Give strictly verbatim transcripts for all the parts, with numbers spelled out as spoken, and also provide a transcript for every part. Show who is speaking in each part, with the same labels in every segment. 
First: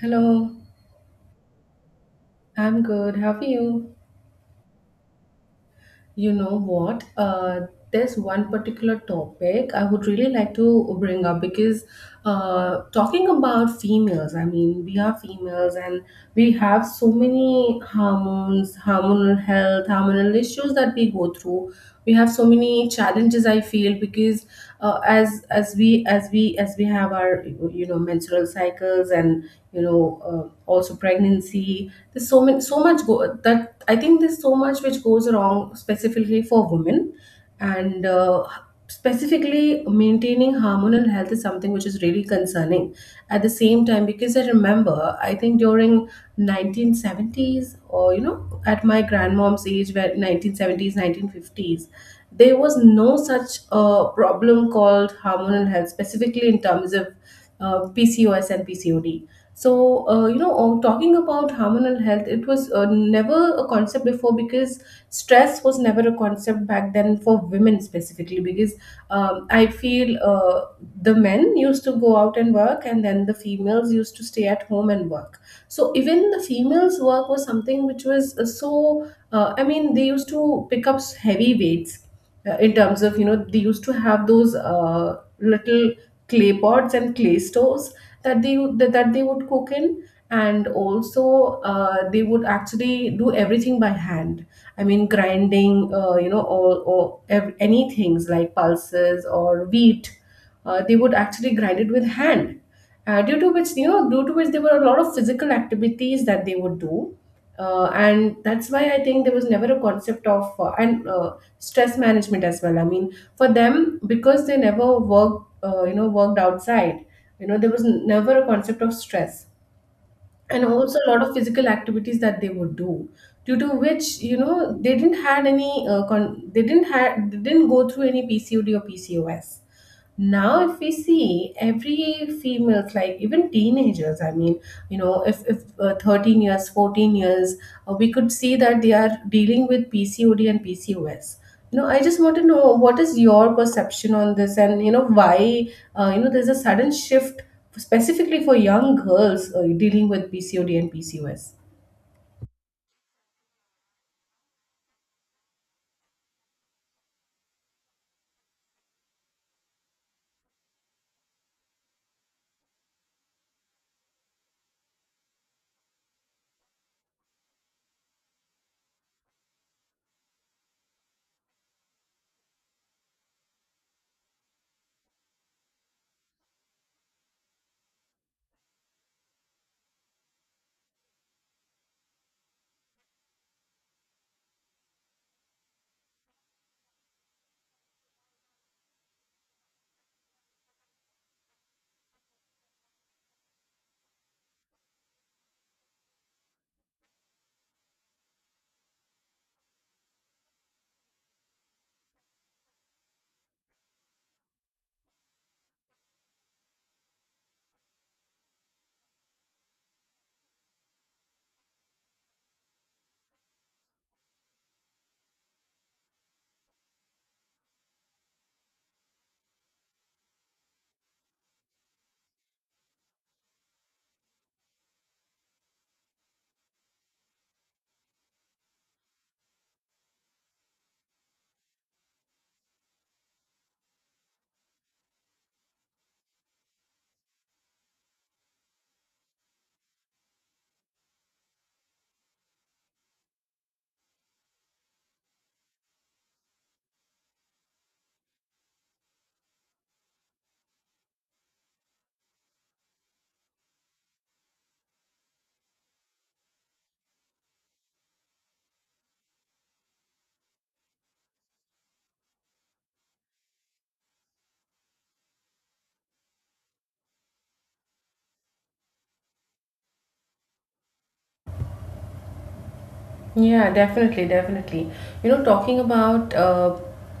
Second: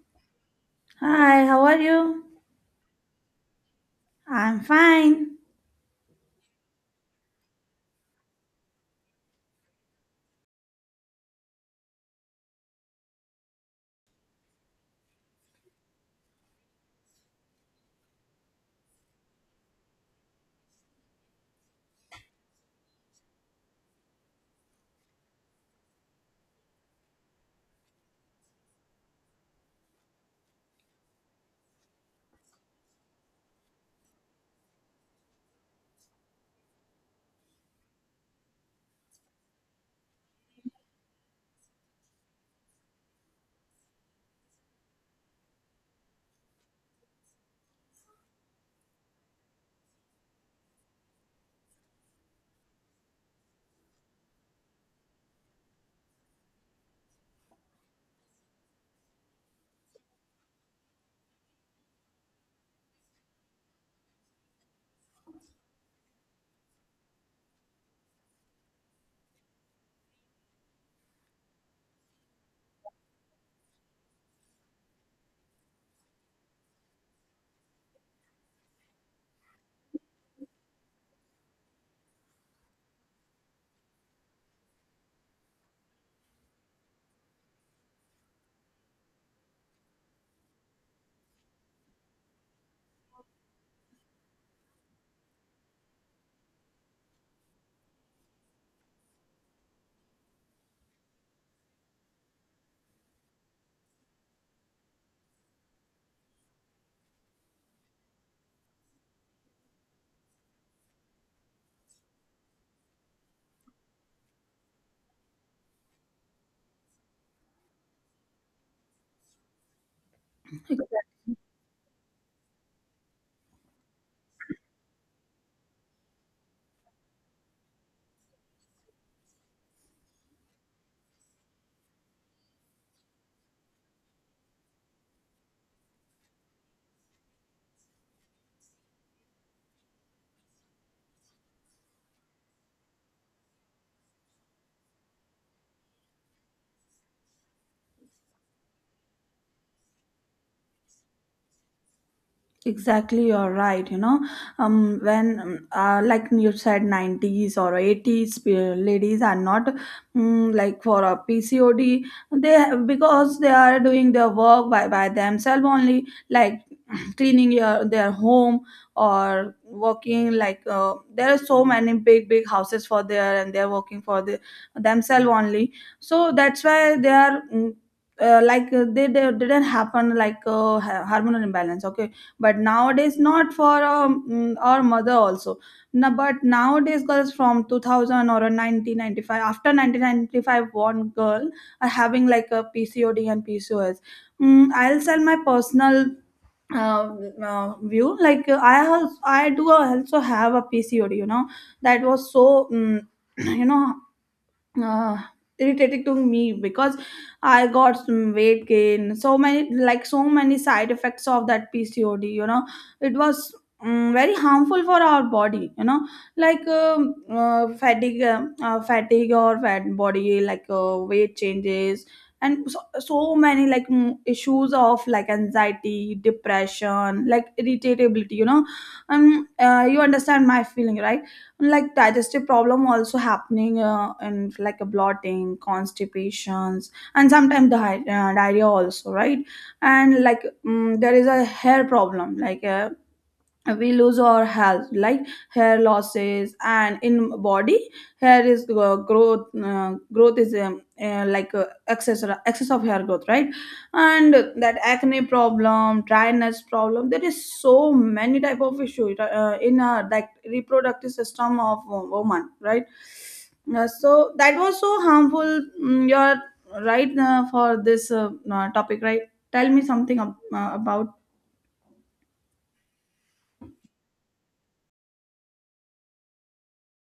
Speaker 1: Hello,
Speaker 2: Hi, how are you?
Speaker 1: I'm good. How are you?
Speaker 2: I'm fine.
Speaker 1: You know what? Uh, there's one particular topic I would really like to bring up, because uh, talking about females, I mean, we are females, and we have so many hormones, hormonal health, hormonal issues that we go through. We have so many challenges. I feel, because uh, as as we as we as we have our you know menstrual cycles cycles, and you know uh, also pregnancy, there's so many so much go- that I think, there's so much which goes wrong specifically for women. And uh, specifically, maintaining hormonal health is something which is really concerning at the same time, because I remember, I think, during nineteen seventies, or you know at my grandmom's age, where nineteen seventies, nineteen fifties, there was no such uh, problem called hormonal health, specifically in terms of uh, P C O S and P C O D. So, uh, you know, uh, talking about hormonal health, it was uh, never a concept before, because stress was never a concept back then for women specifically. Because um, I feel, uh, the men used to go out and work, and then the females used to stay at at home and work. So even the females work was something which was uh, so, uh, I mean, they used to pick up heavy weights, uh, in terms of, you know they used to have those uh, little clay pots and clay stoves that they would- that, that they would cook in. And also uh, they would actually do everything by hand. I mean, grinding, uh, you know or, or ev- any things like pulses or wheat. Uh, they would actually grind it with hand, uh, due to which, you know due to which there were a lot of physical activities that they would do. Uh, and that's why I think there was never a concept of uh, and uh, stress management as well. I mean, for them, because they never worked, uh, you know worked outside. You know there was never a concept of stress, and also a lot of physical activities that they would do, due to which, you know they didn't had any uh, con- they didn't had they didn't go through any pcod or pcos. Now, if we see every females, like even teenagers, I mean, you know if, if uh, thirteen years, fourteen years, uh, we could see that they are dealing with pcod and pcos. you know I just want to know, what is your perception on this, and you know why, uh, you know there's a sudden shift specifically for young girls uh, dealing with pcod and pcos.
Speaker 2: Exactly, you're right. You know, um, when um, uh, like you said, nineties or eighties pe- ladies are not mm, like for a P C O D. They have, because they are doing their work by by themselves only, like cleaning your their home or working. Like uh, there are so many big big houses for there, and they're working for the themselves only. So that's why they are. Mm, uh, like uh, they, they didn't happen like uh, ha- hormonal imbalance, okay, but nowadays, not for um, mm, our mother also. No, but nowadays girls from two thousand or a nineteen ninety-five, after nineteen ninety-five, one girl are having like a pcod and pcos. mm, I'll sell my personal uh, uh, view, like uh, I also i do also have a pcod, you know. That was so mm, you know, uh, irritating to me because I got some weight gain, so many like so many side effects of that P C O D. You know, it was um, very harmful for our body. You know, like um, uh, fatigue, uh, uh, fatigue or fat body, like uh, weight changes. And so, so many like mm, issues of like anxiety, depression, like irritability, you know. Um, uh, you understand my feeling, right? Like digestive problem also happening, uh, and like a blotting constipations and sometimes di- uh, diarrhea also, right? And like mm there is a hair problem, like uh, we lose our health like hair losses, and in body hair is uh, growth uh, growth is um, uh, like uh, excess excess of hair growth, right? And that acne problem, dryness problem, there is so many type of issue uh, in uh, like reproductive system of a woman, right? Uh, so that was so harmful. Mm, you're right uh, for this uh, uh, topic, right? Tell me something ab- uh, about.
Speaker 1: Yeah, definitely, definitely. You know, talking about uh,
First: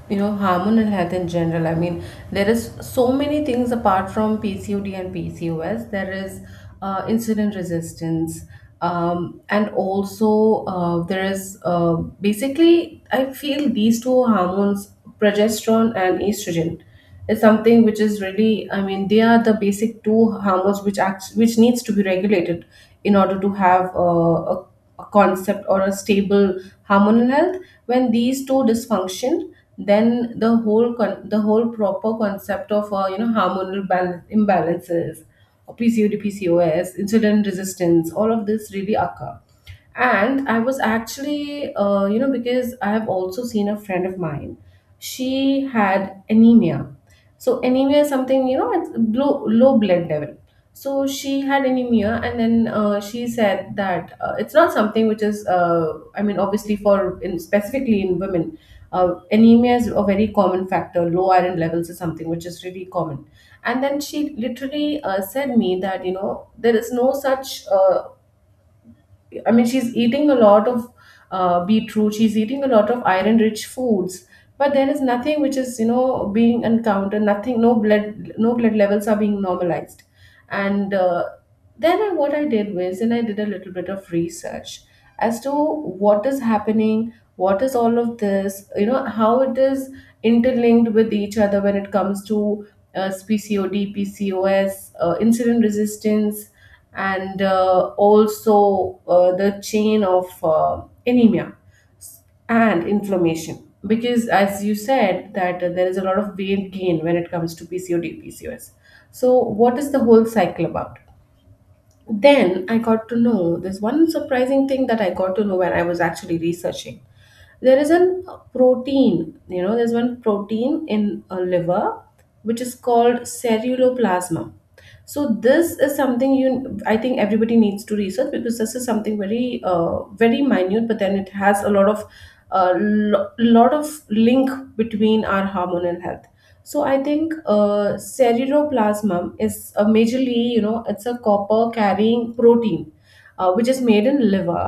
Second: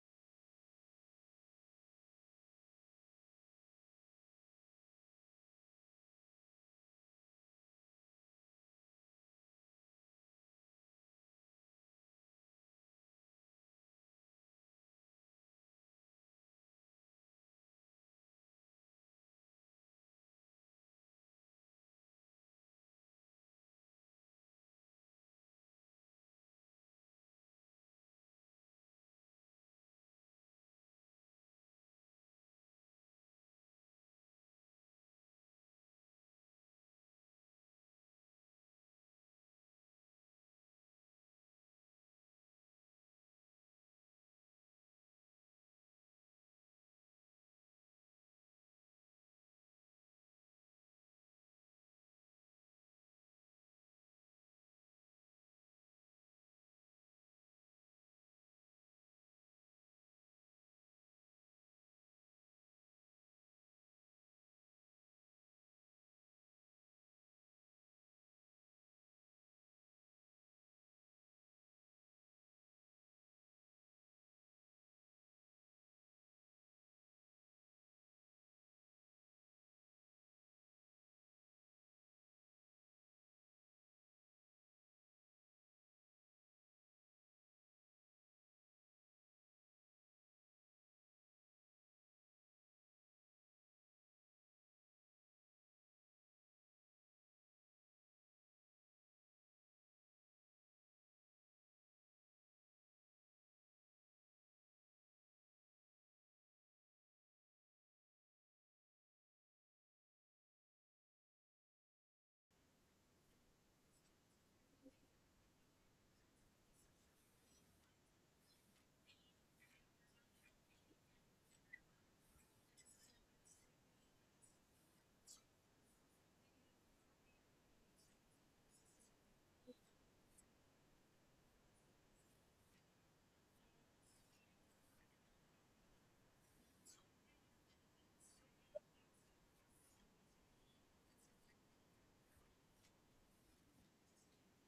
Speaker 1: you know hormonal health in general. I mean, there is so many things apart from P C O D and P C O S. There is uh, insulin resistance, um, and also uh, there is uh, basically, I feel, these two hormones, progesterone and estrogen, is something which is really. I mean, they are the basic two hormones, which acts which needs to be regulated in order to have uh, a, a concept, or a stable hormonal health. When these two dysfunction, then the whole con- the whole proper concept of uh, you know hormonal balance, imbalances, pcod, pcos, insulin resistance, all of this really occur. And I was actually, uh, you know because I have also seen a friend of mine, she had anemia. So anemia is something, you know it's low, low blood level. So she had anemia, and then uh, she said that, uh, it's not something which is uh, I mean, obviously, for in specifically in women, uh, anemia is a very common factor. Low iron levels is something which is really common. And then she literally uh, said me that, you know there is no such uh, I mean, she's eating a lot of uh, beetroot. She's eating a lot of iron-rich foods, but there is nothing which is, you know, being encountered. Nothing, no blood, no blood levels are being normalized. And uh, then, I, what I did was, and I did a little bit of research as to what is happening, what is all of this, you know, how it is interlinked with each other, when it comes to uh, P C O D, P C O S, uh, insulin resistance, and uh, also uh, the chain of uh, anemia and inflammation, because, as you said, that uh, there is a lot of weight gain when it comes to pcod pcos. So what is the whole cycle about? Then I got to know, there's one surprising thing that I got to know when I was actually researching. There is an protein, you know there's one protein in a liver, which is called ceruloplasma. So this is something, you I think, everybody needs to research, because this is something very uh, very minute, but then it has a lot of — a lo- lot of link between our hormonal health. So I think, uh, ceruloplasma is a majorly, you know it's a copper carrying protein, uh, which is made in liver,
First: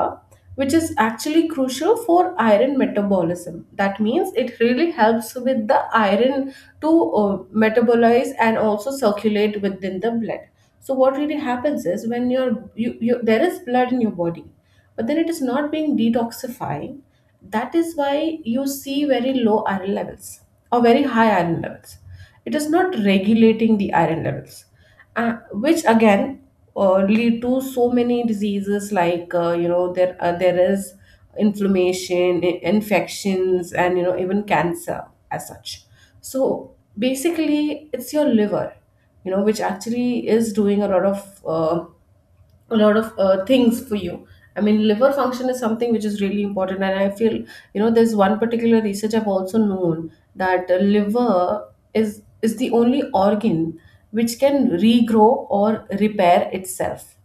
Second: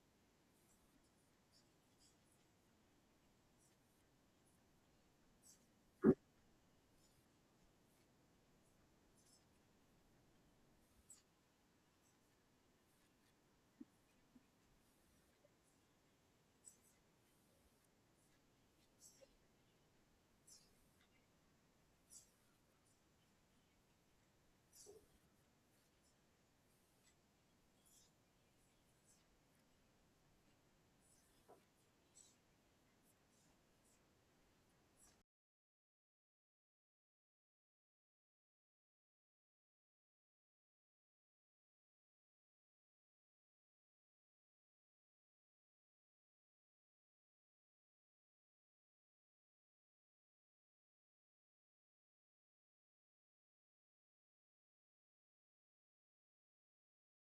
Speaker 1: which is actually crucial for iron metabolism. That means, it really helps with the iron to uh, metabolize and also circulate within the blood. So what really happens is, when you're you, you there is blood in your body, but then it is not being detoxifying. That is why you see very low iron levels, or very high iron levels. It is not regulating the iron levels, uh, which again uh, lead to so many diseases, like, uh, you know, there uh, there is inflammation, i- infections, and, you know, even cancer as such. So basically, it's your liver, you know, which actually is doing a lot of, uh, a lot of uh, things for you. I mean, liver function is something which is really important, and I feel, you know, there's one particular research I've also known, that uh, liver is is the only organ which can regrow or repair itself.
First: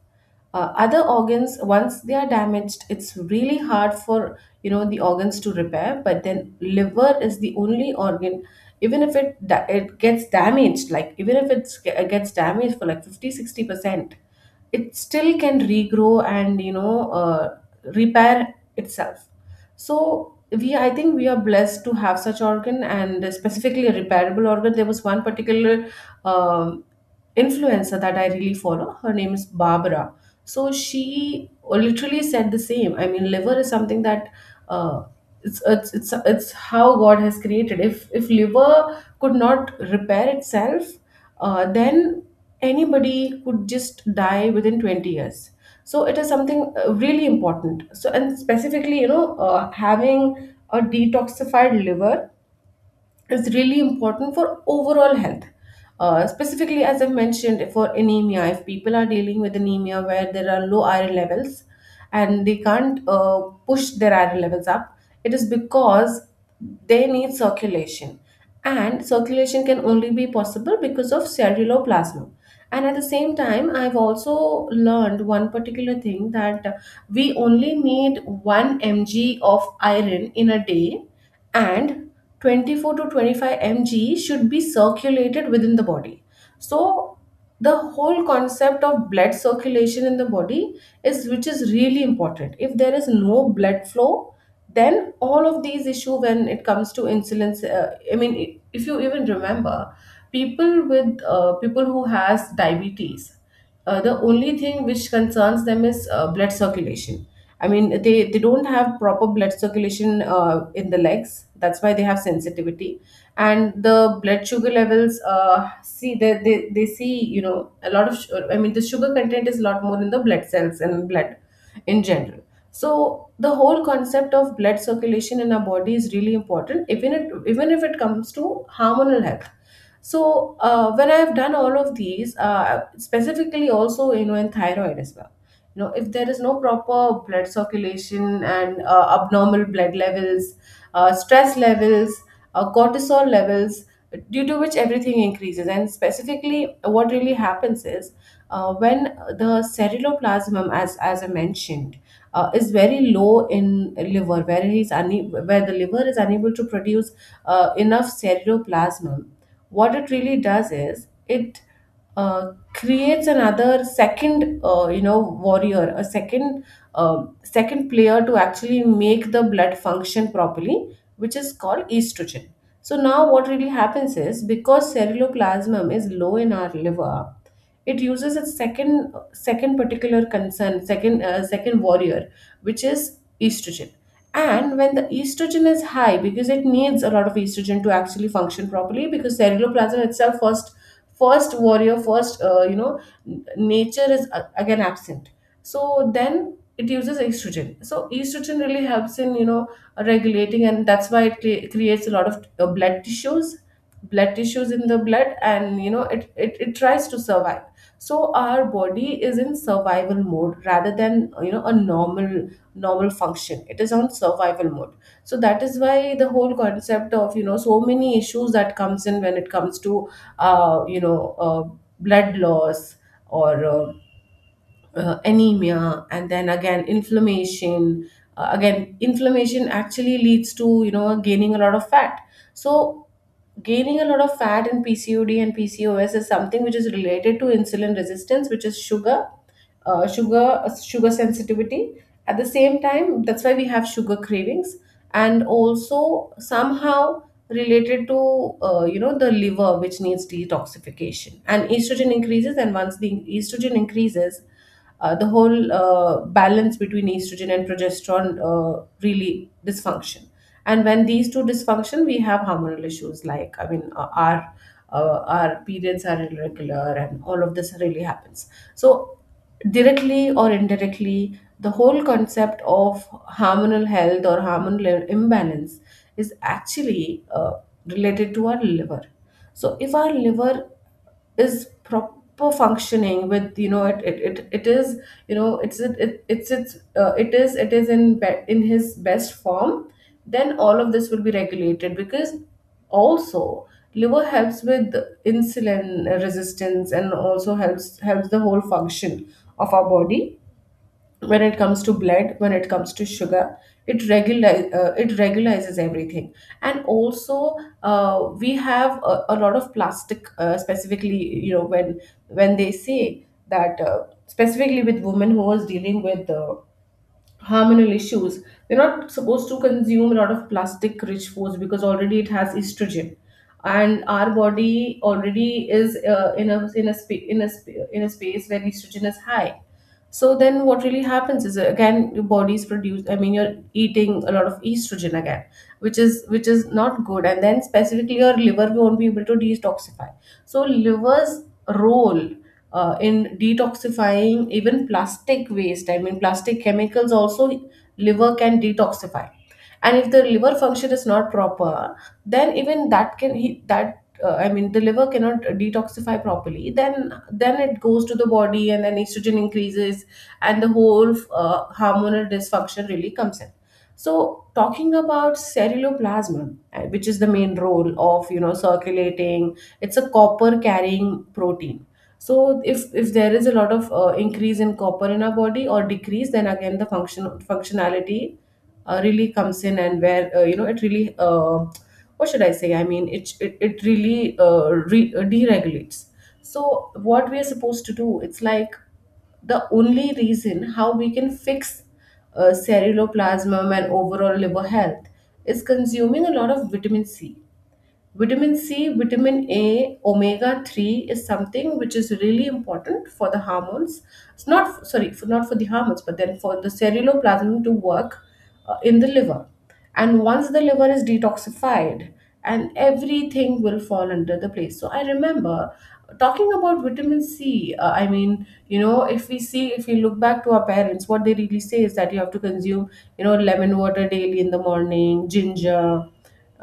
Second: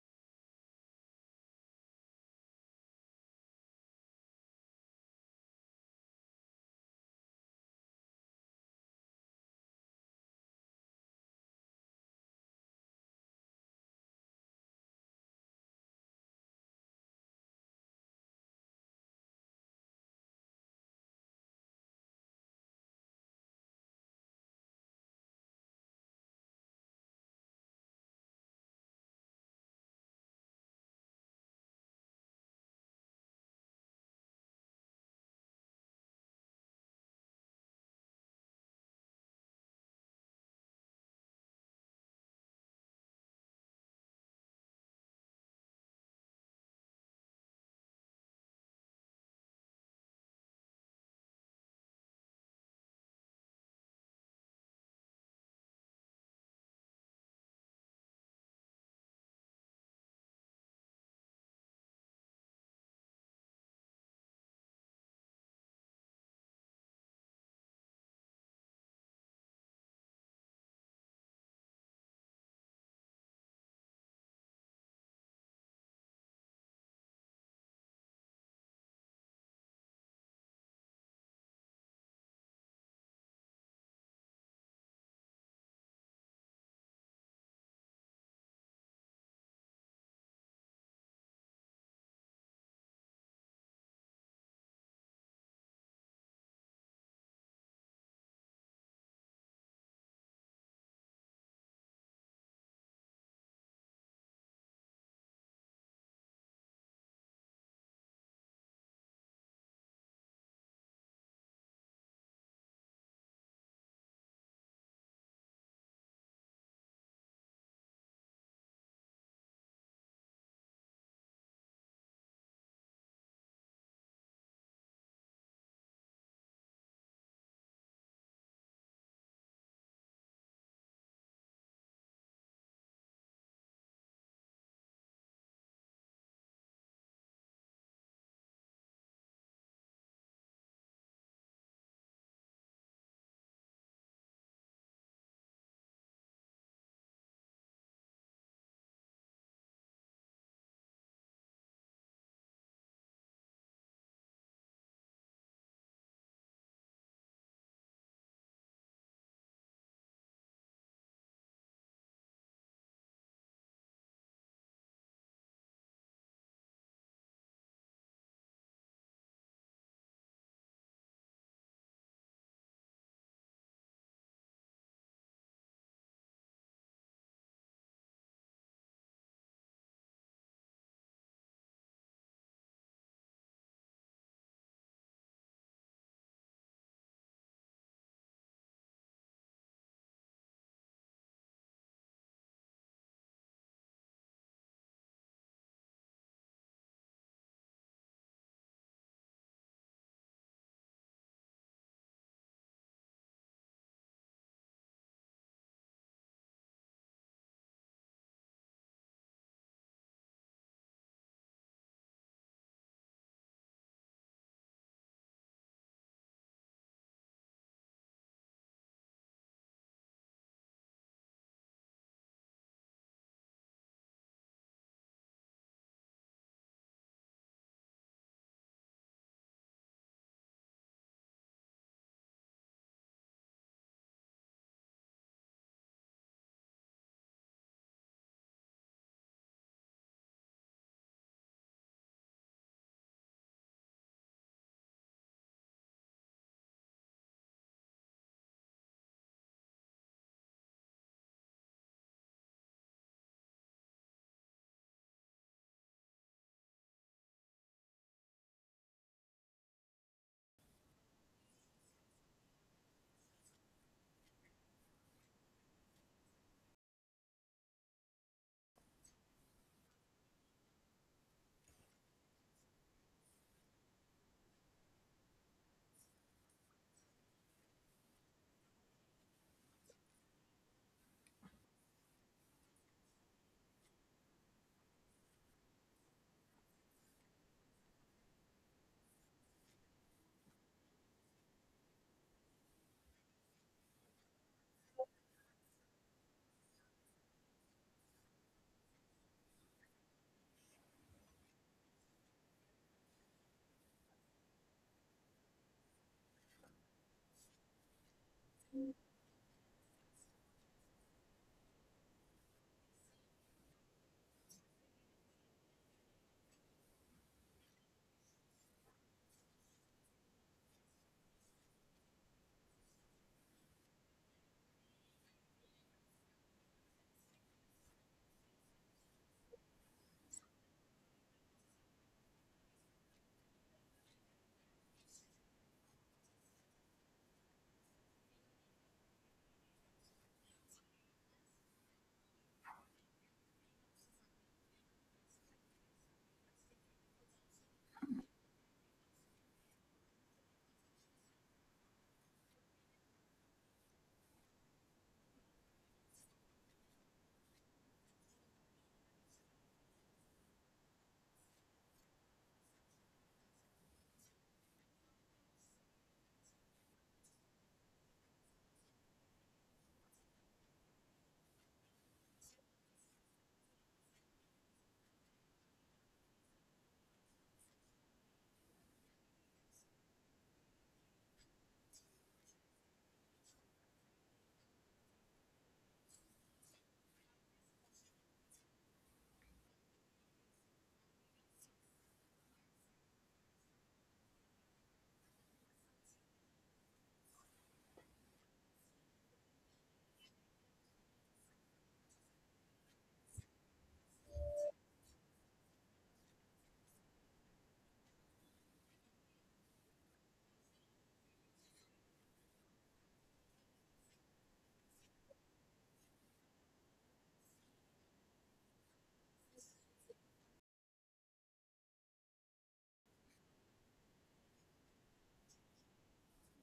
Speaker 1: uh, Other organs, once they are damaged, it's really hard for, you know, the organs to repair. But then, liver is the only organ. Even if it da- it gets damaged, like, even if it's, it gets damaged for like fifty, sixty percent, it still can regrow, and, you know, uh, repair itself. So we, I think, we are blessed to have such organ, and specifically a repairable organ. There was one particular um, influencer that I really follow. Her name is Barbara. So she literally said the same. I mean, liver is something that — uh, it's, it's it's it's how God has created. If if liver could not repair itself, uh, then anybody could just die within twenty years. So it is something, uh, really important. So, and specifically, you know, uh, having a detoxified liver is really important for overall health. Uh, specifically, as I've mentioned, for anemia, if people are dealing with anemia where there are low iron levels, and they can't uh, push their iron levels up, it is because they need circulation. And circulation can only be possible because of cellular plasma. And at the same time, I've also learned one particular thing, that we only need one milligram of iron in a day, and twenty-four to twenty-five milligrams should be circulated within the body. So the whole concept of blood circulation in the body is, which is really important. If there is no blood flow, then all of these issue, when it comes to insulin, uh, I mean, i- if you even remember, people with, uh, people who has diabetes, uh, the only thing which concerns them is uh, blood circulation. I mean, they, they don't have proper blood circulation uh, in the legs. That's why they have sensitivity. And the blood sugar levels, uh, see, they, they, they see, you know, a lot of, su- I mean, the sugar content is a lot more in the blood cells and blood in general. So the whole concept of blood circulation in our body is really important, even, it, even if it comes to hormonal health. So uh, when I've done all of these, uh, specifically also, you know, in thyroid as well. You know, if there is no proper blood circulation, and uh, abnormal blood levels, uh, stress levels, uh, cortisol levels, due to which everything increases. And specifically, what really happens is uh, when the ceruloplasmin, as as I mentioned, uh, is very low in liver, where he's une- where the liver is unable to produce uh, enough ceruloplasmin. What it really does is it uh, creates another second uh, you know warrior, a second uh, second player to actually make the blood function properly, which is called estrogen. So now what really happens is, because ceruloplasmin is low in our liver, it uses its second second particular concern second uh, second warrior, which is estrogen. And when the estrogen is high, because it needs a lot of estrogen to actually function properly, because ceruloplasmin itself, first first warrior first uh, you know n- nature, is uh, again absent, so then it uses estrogen. So estrogen really helps in you know regulating, and that's why it cre- creates a lot of uh, blood tissues blood tissues in the blood. And you know, it, it it tries to survive. So our body is in survival mode rather than you know a normal normal function. It is on survival mode. So that is why the whole concept of you know so many issues that comes in when it comes to uh, you know uh, blood loss, or uh, uh, anemia, and then again inflammation. Uh, again, inflammation actually leads to you know gaining a lot of fat. So gaining a lot of fat in P C O D and P C O S is something which is related to insulin resistance, which is sugar uh, sugar uh, sugar sensitivity. At the same time, that's why we have sugar cravings, and also somehow related to uh, you know the liver, which needs detoxification, and estrogen increases. And once the estrogen increases, uh, the whole uh, balance between estrogen and progesterone uh, really dysfunction. And when these two dysfunction, we have hormonal issues. Like, I mean, uh, our uh, our periods are irregular, and all of this really happens. So directly or indirectly, the whole concept of hormonal health or hormonal imbalance is actually uh, related to our liver. So, if our liver is proper functioning, with you know it it, it, it is, you know it's it, it it's it's uh, it is it is in be- in his best form, then all of this will be regulated. Because also, liver helps with insulin resistance, and also helps helps the whole function of our body. When it comes to blood, when it comes to sugar, it regular uh, it regularizes everything. And also, uh, we have a, a lot of plastic. Uh, specifically, you know when when they say that, uh, specifically with women who was dealing with uh, hormonal issues, we're not supposed to consume a lot of plastic rich foods, because already it has estrogen, and our body already is uh, in a in a spa- in a sp- in a space where estrogen is high. So then what really happens is, uh, again, your body's produced, I mean, you're eating a lot of estrogen again, which is which is not good. And then specifically, your liver won't be able to detoxify. So liver's role uh, in detoxifying even plastic waste, I mean, plastic chemicals also liver can detoxify. And if the liver function is not proper, then even that can he, that uh, I mean, the liver cannot detoxify properly. Then then it goes to the body and then estrogen increases, and the whole uh, hormonal dysfunction really comes in. So, talking about ceruloplasma, uh, which is the main role of you know circulating, it's a copper carrying protein. So if if there is a lot of uh, increase in copper in our body, or decrease, then again the function functionality uh, really comes in. And where, uh, you know, it really, uh, what should I say? I mean, it it, it really uh, re- uh, deregulates. So what we are supposed to do, it's like, the only reason how we can fix uh, ceruloplasmin and overall liver health is consuming a lot of vitamin C. Vitamin C, vitamin A, omega three is something which is really important for the hormones. It's not, sorry, for, not for the hormones, but then for the ceruloplasmin to work uh, in the liver. And once the liver is detoxified, and everything will fall under the place. So I remember talking about vitamin C. Uh, I mean, you know, if we see, if we look back to our parents, what they really say is that you have to consume you know, lemon water daily in the morning, ginger,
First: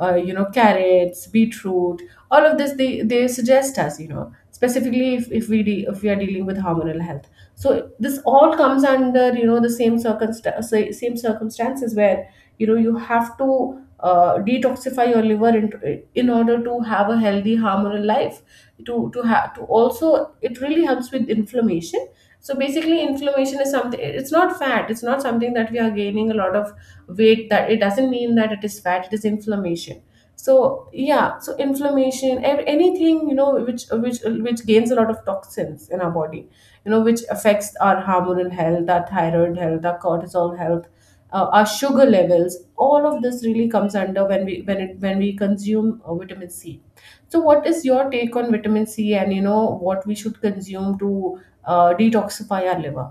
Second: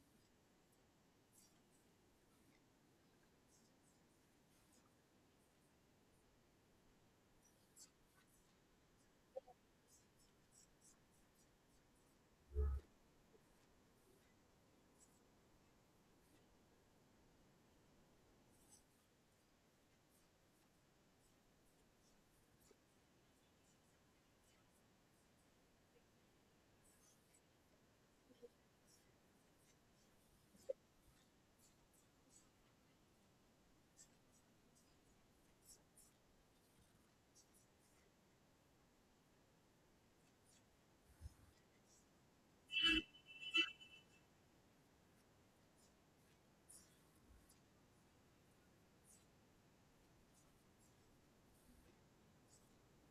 Speaker 1: uh, you know carrots, beetroot. All of this they, they suggest us, you know specifically if, if we de- if we are dealing with hormonal health. So this all comes under you know the same circumstance same circumstances, where you know you have to uh, detoxify your liver in, in order to have a healthy hormonal life. to to have to also, it really helps with inflammation. So basically, inflammation is something, it's not fat, it's not something that we are gaining a lot of weight. That, it doesn't mean that it is fat, it is inflammation. So yeah, so inflammation, ev- anything you know which which which gains a lot of toxins in our body, you know, which affects our hormonal health, our thyroid health, our cortisol health, uh, our sugar levels. All of this really comes under when we when it when we consume uh, vitamin C. So, what is your take on vitamin C, and you know what we should consume to uh, detoxify our liver?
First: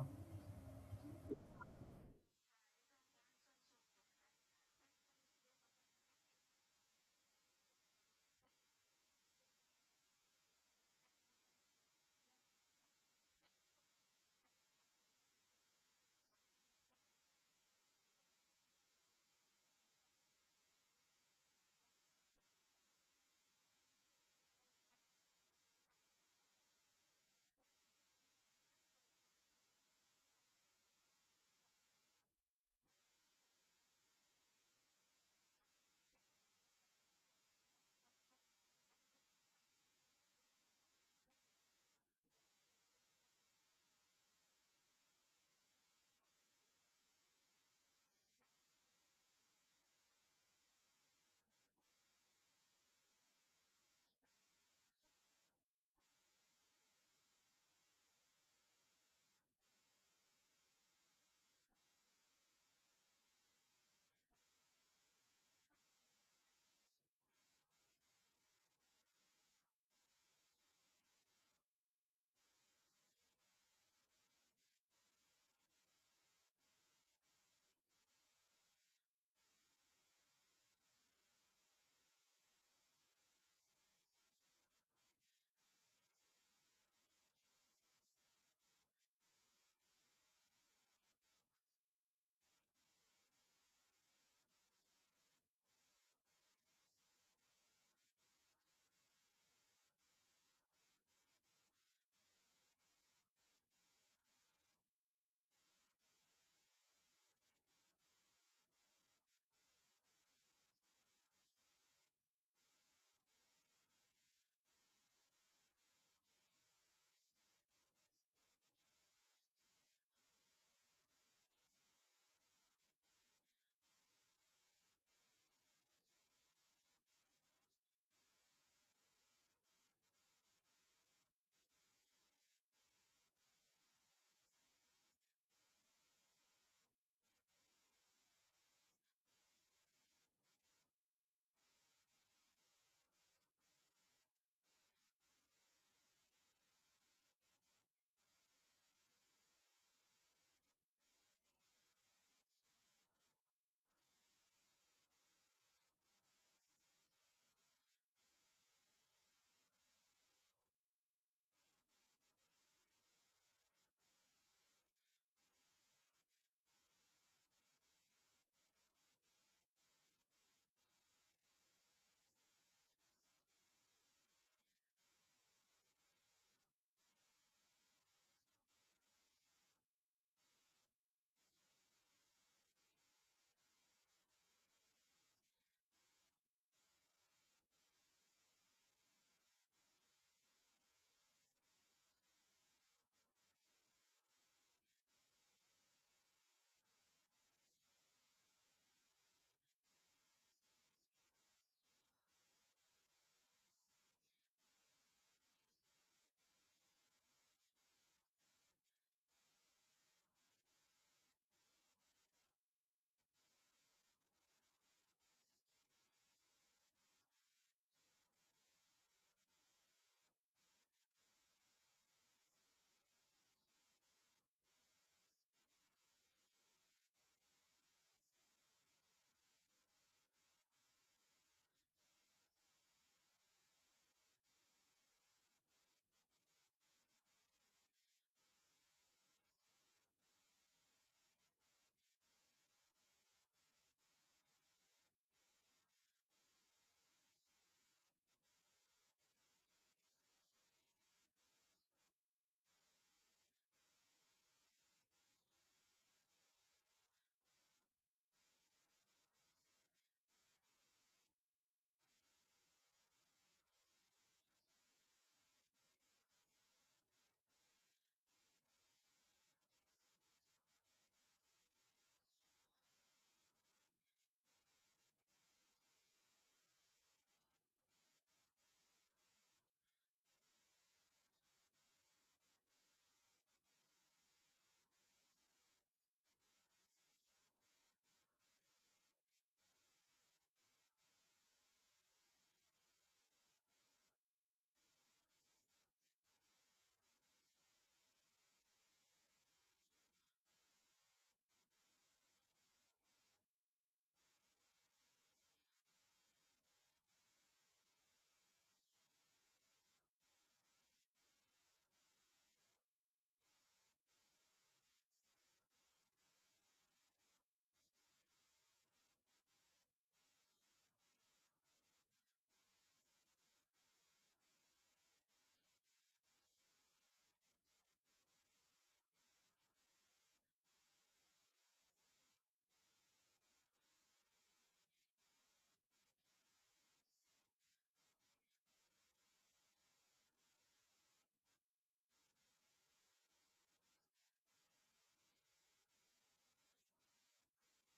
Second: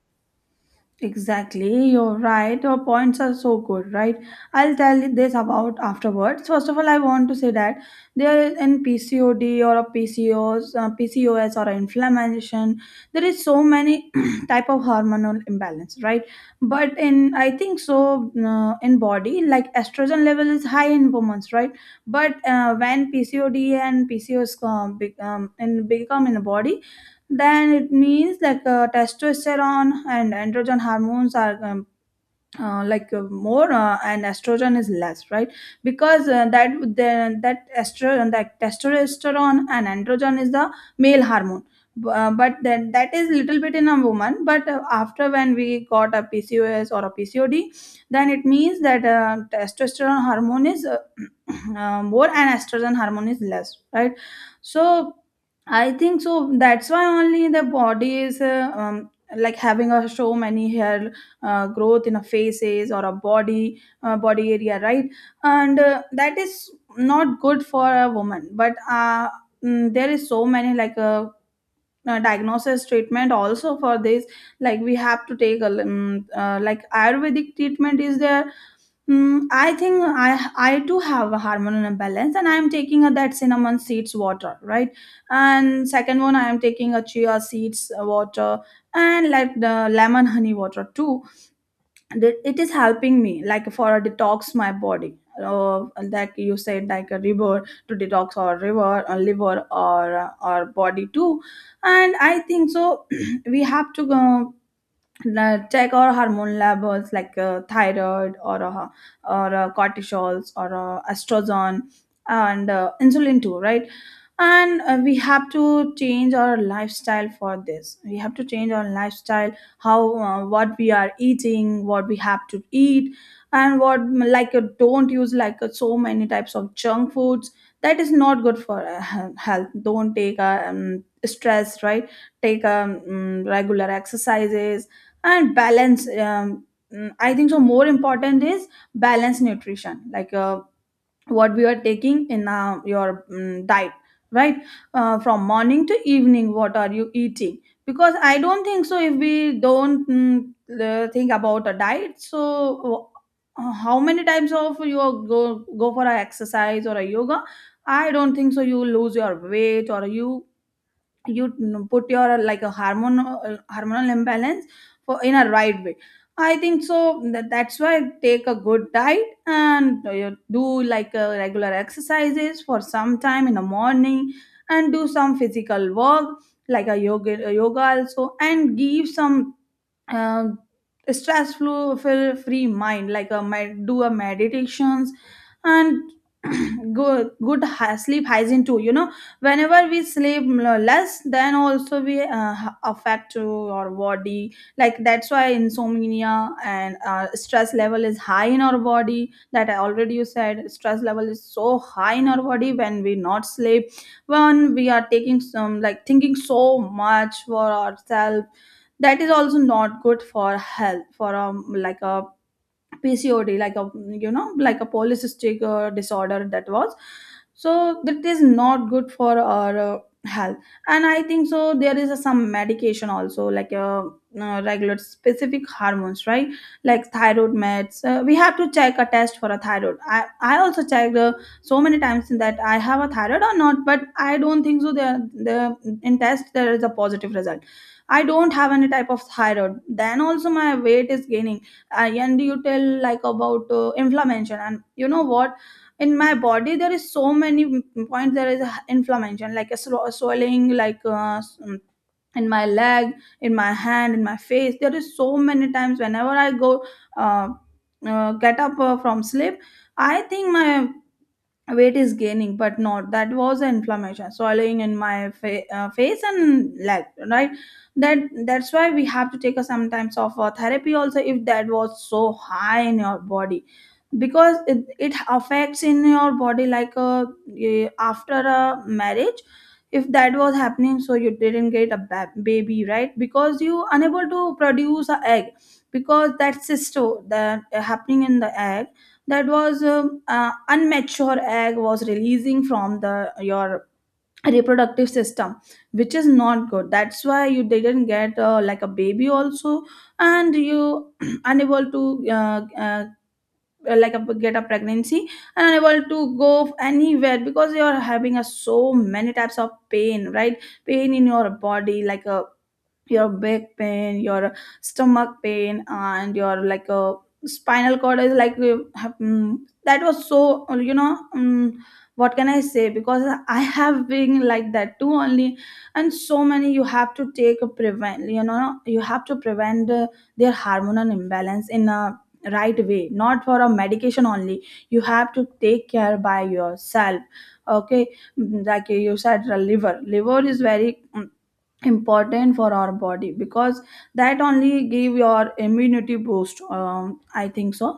Speaker 2: Exactly, you're right. Your points are so good, right? I'll tell you this about afterwards. First of all, I want to say that there is in P C O D or a P C O S, uh, P C O S or inflammation, there is so many type of hormonal imbalance, right? But in I think so uh, in body, like estrogen level is high in women, right? But uh, when P C O D and P C O S come, be- um, in become in the body, then it means like uh, testosterone and androgen hormones are um, uh, like uh, more uh, and estrogen is less, right? Because uh, that the, that estrogen, that testosterone and androgen is the male hormone. B- uh, but then that is little bit in a woman, but uh, after when we got a pcos or a pcod, then it means that uh, testosterone hormone is uh, uh, more and estrogen hormone is less, right? So I think so that's why only the body is uh, um, like having a so many hair uh, growth in a faces or a body uh, body area, right? And uh, that is not good for a woman, but uh, mm, there is so many like uh, uh, diagnosis treatment also for this, like we have to take a um, uh, like ayurvedic treatment is there. Mm, I think I I do have a hormonal imbalance, and I am taking a, that cinnamon seeds water, right? And second one, I am taking a chia seeds uh, water and like the lemon honey water too. And it, it is helping me like for a detox my body. Uh, like you said, like a river to detox or river or liver or or body too, and I think so. We have to go la- check our hormone levels like uh, thyroid or uh, or uh, cortisols or uh, estrogen and uh, insulin too, right? And uh, we have to change our lifestyle for this we have to change our lifestyle, how uh, what we are eating, what we have to eat, and what, like uh, don't use like uh, so many types of junk foods, that is not good for uh, he- health. Don't take uh, um, stress, right? Take um, mm, regular exercises and balance um, mm, I think so more important is balanced nutrition, like uh, what we are taking in uh, your mm diet, right? Uh, from morning to evening, what are you eating? Because I don't think so, if we don't mm, uh, think about a diet, so uh, how many times of you go go for a exercise or a yoga, I don't think so you lose your weight, or you you put your like a hormonal uh, hormonal imbalance for in a right way. I think so that, that's why take a good diet and uh, do like a regular exercises for some time in the morning, and do some physical work like a yoga yoga also, and give some um, stress flow for free mind, like a med- do a meditations, and go good hy- sleep hygiene too, you know. Whenever we sleep l- less, then also we uh, h- affect to our body, like that's why insomnia and uh, stress level is high in our body, that I already you said stress level is so high in our body when we not sleep, when we are taking some like thinking so much for ourselves, that is also not good for health for um like a P C O D, like a, you know, like a polycystic uh, disorder that was. So that is not good for our uh, health. And I think so. There is uh, some medication also, like uh, uh, regulate specific hormones, right? Like thyroid meds. Uh, we have to check a test for a thyroid. I I also checked uh, so many times that I have a thyroid or not, but I don't think so. There the In test there is a positive result. I don't have any type of thyroid. Then also my weight is gaining. I- and you tell like about uh, inflammation, and you know what, in my body there is so many m- points, there is a h- inflammation like a sw- swelling, like uh, s- mm, in my leg, in my hand, in my face, there is so many times whenever I go uh, uh, get up uh, from sleep, I think my weight is gaining, but not, that was the inflammation swallowing in my fa- uh, face and leg, right? that that's why we have to take a sometimes of a therapy also, if that was so high in your body, because it, it affects in your body like a, eh, after a marriage, if that was happening, so you didn't get a ba- baby, right? Because you unable to produce a egg, because that cysto that uh, happening in the egg, that was um, uh, unmature egg was releasing from the your reproductive system, which is not good, that's why you didn't get uh, like a baby also, and you unable to uh, uh, like a, get a pregnancy, and unable to go anywhere because you are having a so many types of pain, right? Pain in your body, like a your back pain, your stomach pain, and your like a spinal cord is like uh, have- mm, that was so uh, you know, mm what can I say, because I have been like that too only. And so many, you have to take a prevent, you know, you have to prevent uh, their hormonal imbalance in a right way, not for a medication only, you have to take care by yourself, okay. Mm, like you said, uh, liver liver is very mm, important for our body, because that only give your immunity boost, um, I think so.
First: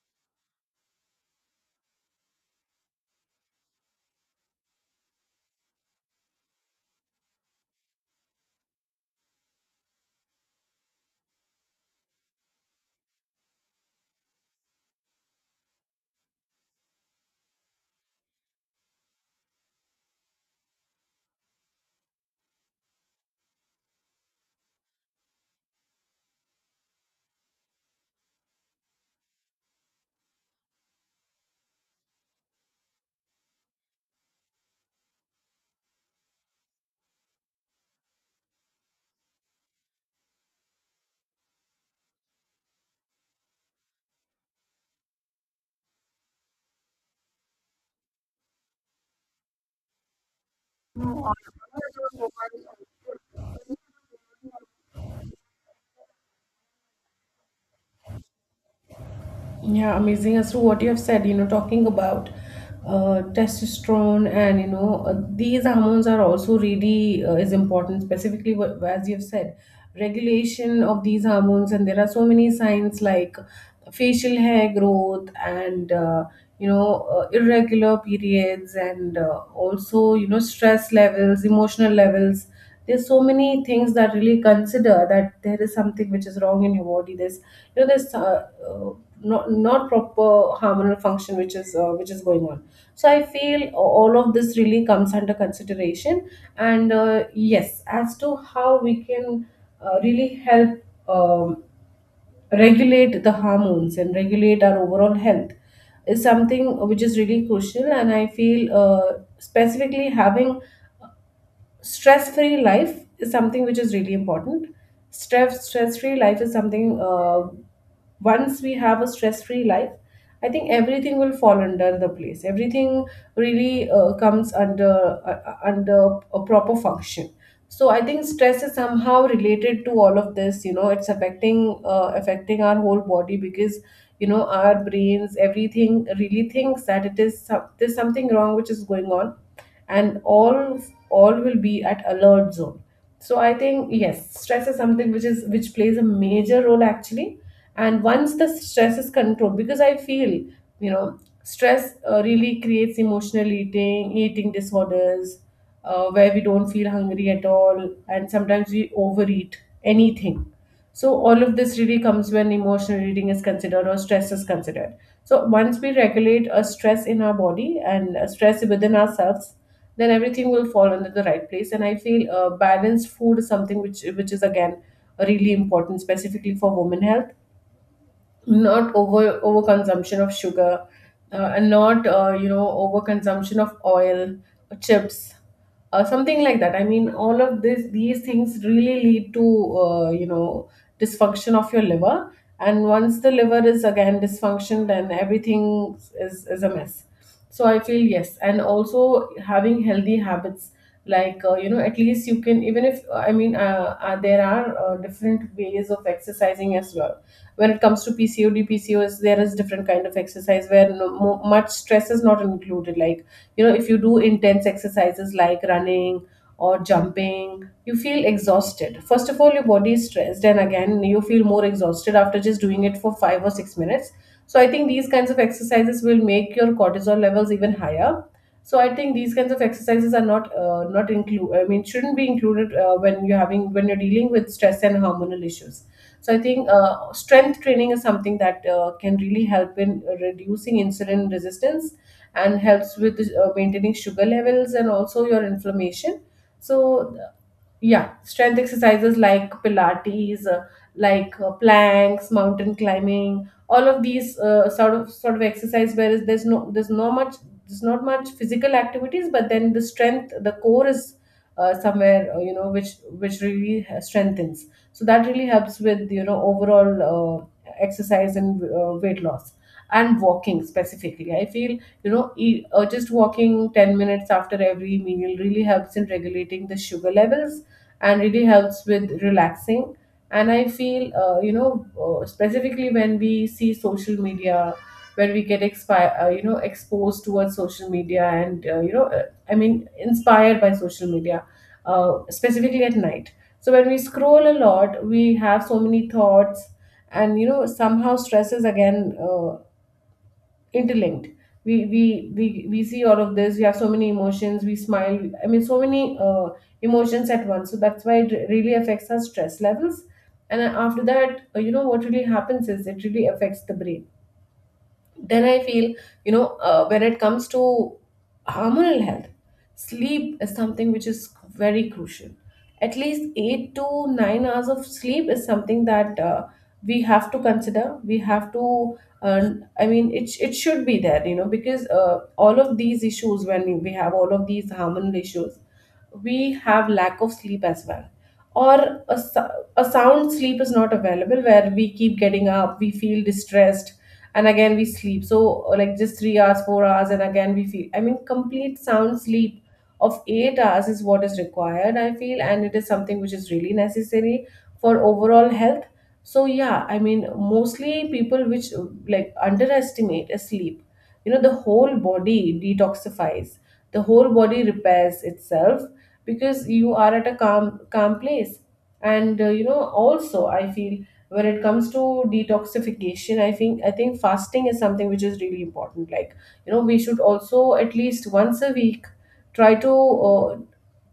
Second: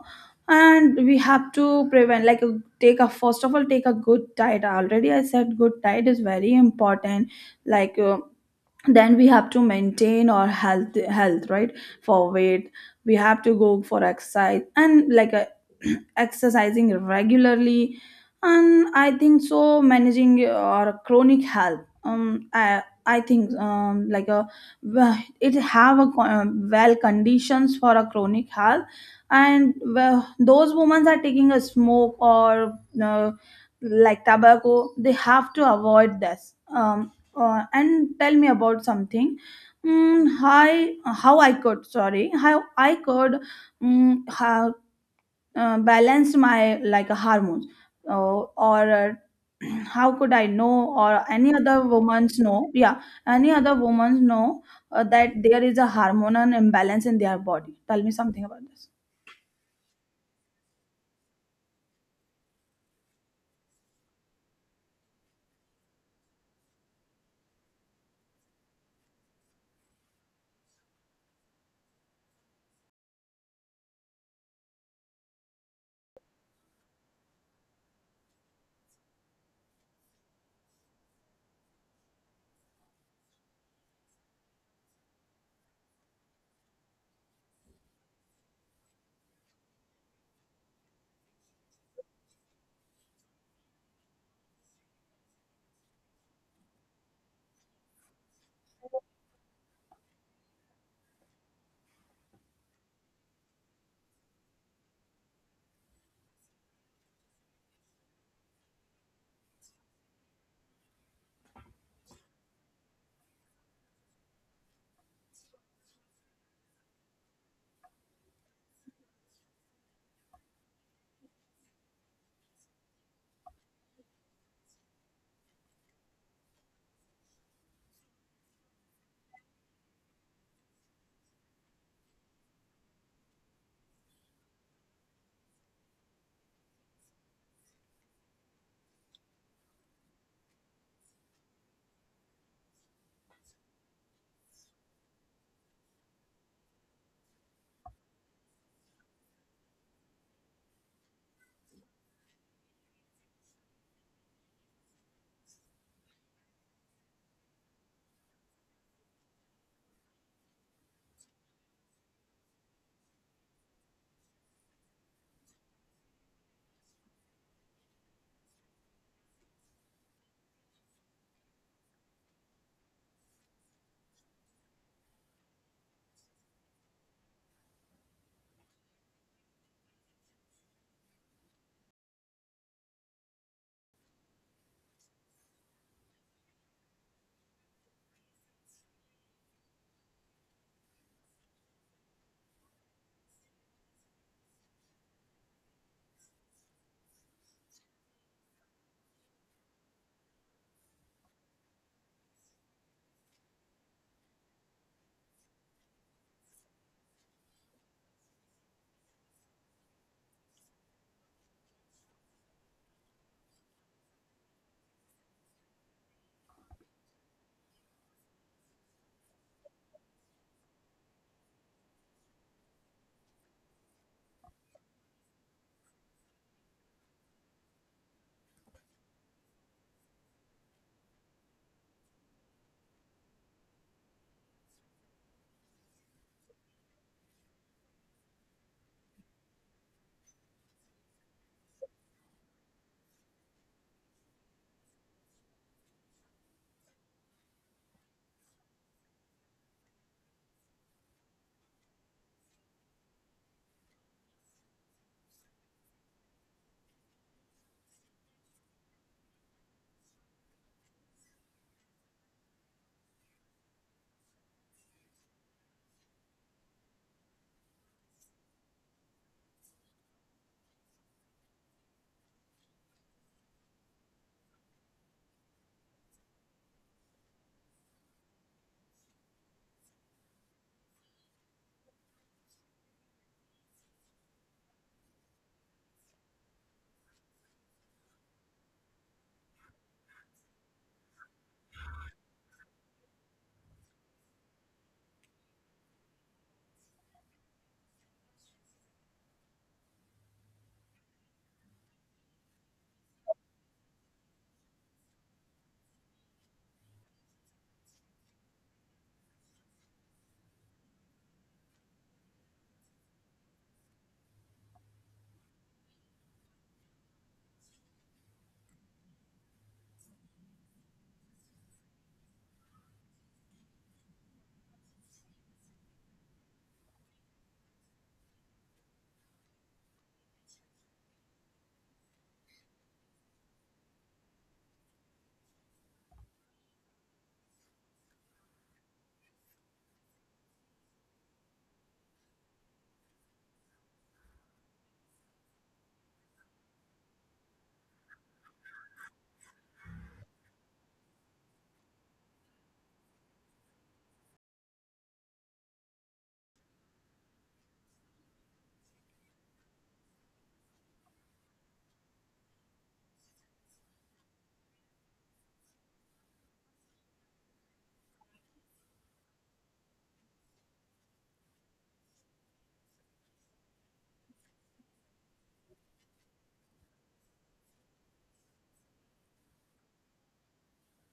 Speaker 2: And we have to prevent, like, take a first of all take a good diet, already I said good diet is very important, like uh, then we have to maintain our health health, right? For weight, we have to go for exercise and like a exercising regularly, and I think so, managing our chronic health um i I think um like a wh- it have a co- um, well conditions for a chronic health. And well, those women are taking a smoke or uh, like tobacco, they have to avoid this. um uh, and tell me about something, mm, how, how I could, sorry, how I could, mm, how uh, balance my like hormones, uh, or uh, how could I know, or any other woman's know, yeah, any other woman's know, uh, that there is a hormonal imbalance in their body, tell me something about this.
Speaker 1: Yeah, amazing as to what you have said, you know, talking about uh, testosterone and you know, uh, these hormones are also really uh, is important. Specifically, wh- as you have said, regulation of these hormones. And there are so many signs like facial hair growth, and uh, you know, uh, irregular periods, and uh, also you know, stress levels, emotional levels. There's so many things that really consider that there is something which is wrong in your body. There's you know there's uh, uh, not not proper hormonal function which is uh, which is going on. So I feel all of this really comes under consideration. And uh, yes, as to how we can uh, really help um, regulate the hormones and regulate our overall health is something which is really crucial. And I feel, uh, specifically, having stress free life is something which is really important. Stress stress free life is something. Uh, once we have a stress free life, I think everything will fall under the place. Everything really uh, comes under uh, uh, under a proper function. So I think stress is somehow related to all of this. You know it's affecting uh, affecting our whole body, because you know our brains, everything really thinks that it is some, there's something wrong which is going on, and all all will be at alert zone. So I think yes, stress is something which is which plays a major role actually. And once the stress is controlled, because I feel you know stress uh, really creates emotional eating eating disorders, uh, where we don't feel hungry at all, and sometimes we overeat anything. So, all of this really comes when emotional eating is considered, or stress is considered. So, once we regulate a stress in our body, and a stress within ourselves, then everything will fall under the right place. And I feel uh, balanced food is something which, which is again really important, specifically for women health. Not over overconsumption of sugar, uh, and not uh, you know overconsumption of oil, uh, chips, uh, something like that. I mean, all of this these things really lead to uh, you know dysfunction of your liver. And once the liver is again dysfunction, then everything is is a mess. So I feel yes, and also having healthy habits. Like, uh, you know at least, you can even if uh, I mean uh, uh, there are uh, different ways of exercising as well. When it comes to PCOD, PCOS, there is different kind of exercise where no, mo- much stress is not included. Like, you know if you do intense exercises like running or jumping, you feel exhausted. First of all, your body is stressed, and again you feel more exhausted after just doing it for five or six minutes. So I think these kinds of exercises will make your cortisol levels even higher. So I think these kinds of exercises are not uh, not include. I mean, shouldn't be included uh, when you're having when you're dealing with stress and hormonal issues. So I think uh, strength training is something that uh, can really help in reducing insulin resistance, and helps with uh, maintaining sugar levels and also your inflammation. So yeah, strength exercises like pilates, uh, like uh, planks, mountain climbing, all of these uh, sort of sort of exercise where is- there's no there's no much, there's not much physical activities, but then the strength, the core is uh, somewhere, uh, you know which which really strengthens, so that really helps with, you know, overall uh, exercise and uh, weight loss. And walking specifically, I feel, you know, e- uh, just walking ten minutes after every meal really helps in regulating the sugar levels and really helps with relaxing. And I feel, uh, you know uh, specifically when we see social media, when we get expi- uh, you know exposed towards social media, and uh, you know uh, I mean inspired by social media, uh, specifically at night. So when we scroll a lot, we have so many thoughts, and you know, somehow stress is again, uh, interlinked. We we we, we see all of this, we have so many emotions, we smile, I mean so many uh, emotions at once, so that's why it really affects our stress levels. And uh, after that, uh, you know what really happens is it really affects the brain. Then I feel, you know uh, when it comes to hormonal health, sleep is something which is very crucial. At least eight to nine hours of sleep is something that uh, we have to consider. We have to, uh, I mean it, it should be there, you know, because uh, all of these issues, when we have all of these hormonal issues, we have lack of sleep as well. Or a, sou- a sound sleep is not available, where we keep getting up, we feel distressed and again we sleep. So like just three hours, four hours, and again we feel, I mean, complete sound sleep of eight hours is what is required, I feel, and it is something which is really necessary for overall health. So yeah, I mean mostly people which uh, like underestimate a sleep, you know, the whole body detoxifies, the whole body repairs itself, because you are at a calm calm place. And uh, you know also I feel, when it comes to detoxification, i think i think fasting is something which is really important. Like you know, we should also at least once a week try to, uh,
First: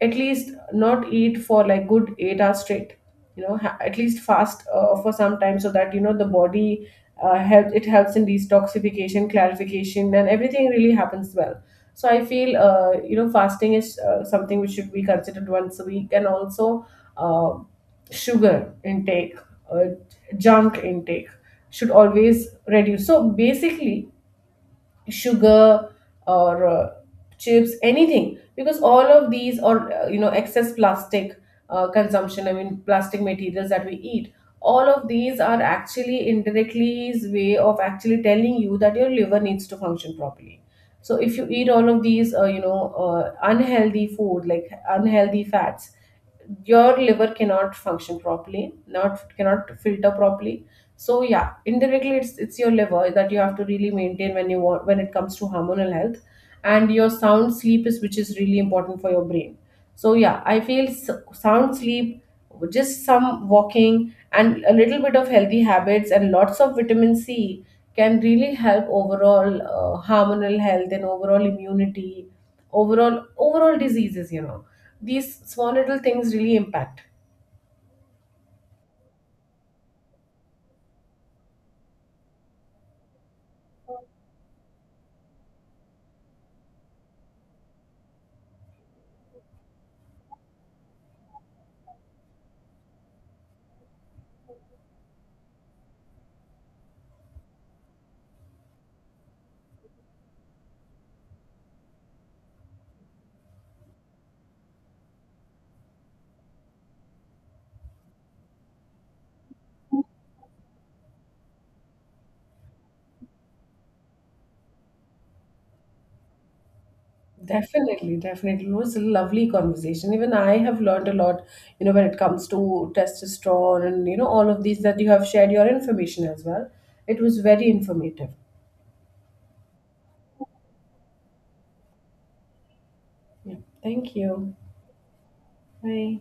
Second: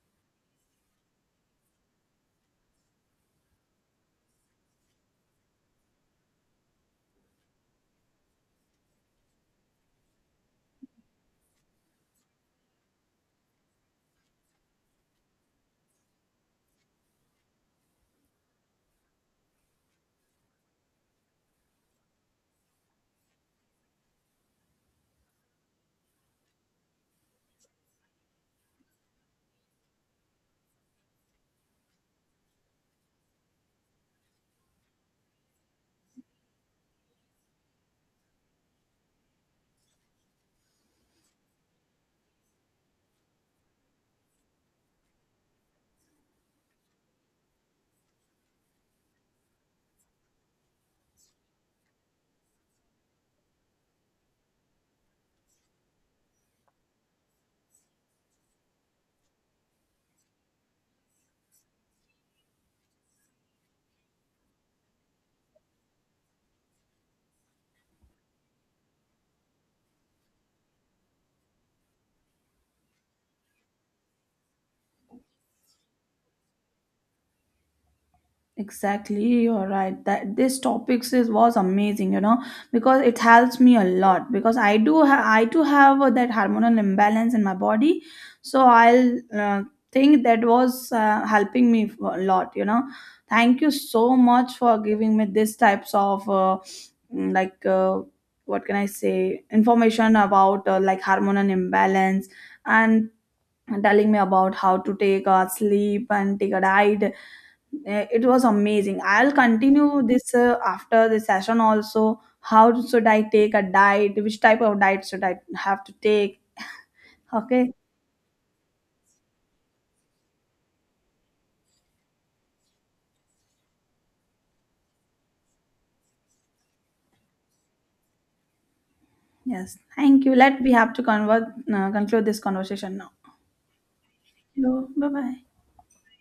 Speaker 1: at least not eat for like good eight hours straight, you know, ha- at least fast uh, for some time, so that you know the body, uh, help it helps in detoxification, clarification, and everything really happens well. So I feel, uh, you know fasting is uh, something which should be considered once a week. And also, uh, sugar intake, uh, junk intake should always reduce. So basically sugar, or uh, chips, anything, because all of these, or uh, you know excess plastic uh, consumption, I mean plastic materials that we eat, all of these are actually indirectly way of actually telling you that your liver needs to function properly. So if you eat all of these, uh, you know uh, unhealthy food like unhealthy fats, your liver cannot function properly, not cannot filter properly. So yeah, indirectly it's it's your liver that you have to really maintain when you want, when it comes to hormonal health. And your sound sleep is which is really important for your brain. So yeah, I feel, s- sound sleep, just some walking, and a little bit of healthy habits, and lots of vitamin C can really help overall uh, hormonal health and overall immunity, overall overall diseases, you know, these small little things really impact.
Speaker 2: Exactly, you're right. That this topics is was amazing, you know, because it helps me a lot, because I do ha- I too have uh, that hormonal imbalance in my body, so I'll uh, think that was uh, helping me f- a lot, you know. Thank you so much for giving me this types of uh, mm, like uh, what can I say, information about uh, like hormonal imbalance, and telling me about how to take a sleep and take a diet. Uh, it was amazing. I'll continue this uh, after the session also. How should I take a diet, which type of diet should I have to take. Okay.
Speaker 1: Definitely, definitely, it was a lovely conversation. Even I have learned a lot, you know, when it comes to testosterone, and you know all of these that you have shared your information as well. It was very informative.
Speaker 2: Yes, thank you. Let we have to convert, uh, conclude this conversation now.
Speaker 1: Yeah, thank you.
Speaker 2: Hello. Bye bye.
Speaker 1: Bye.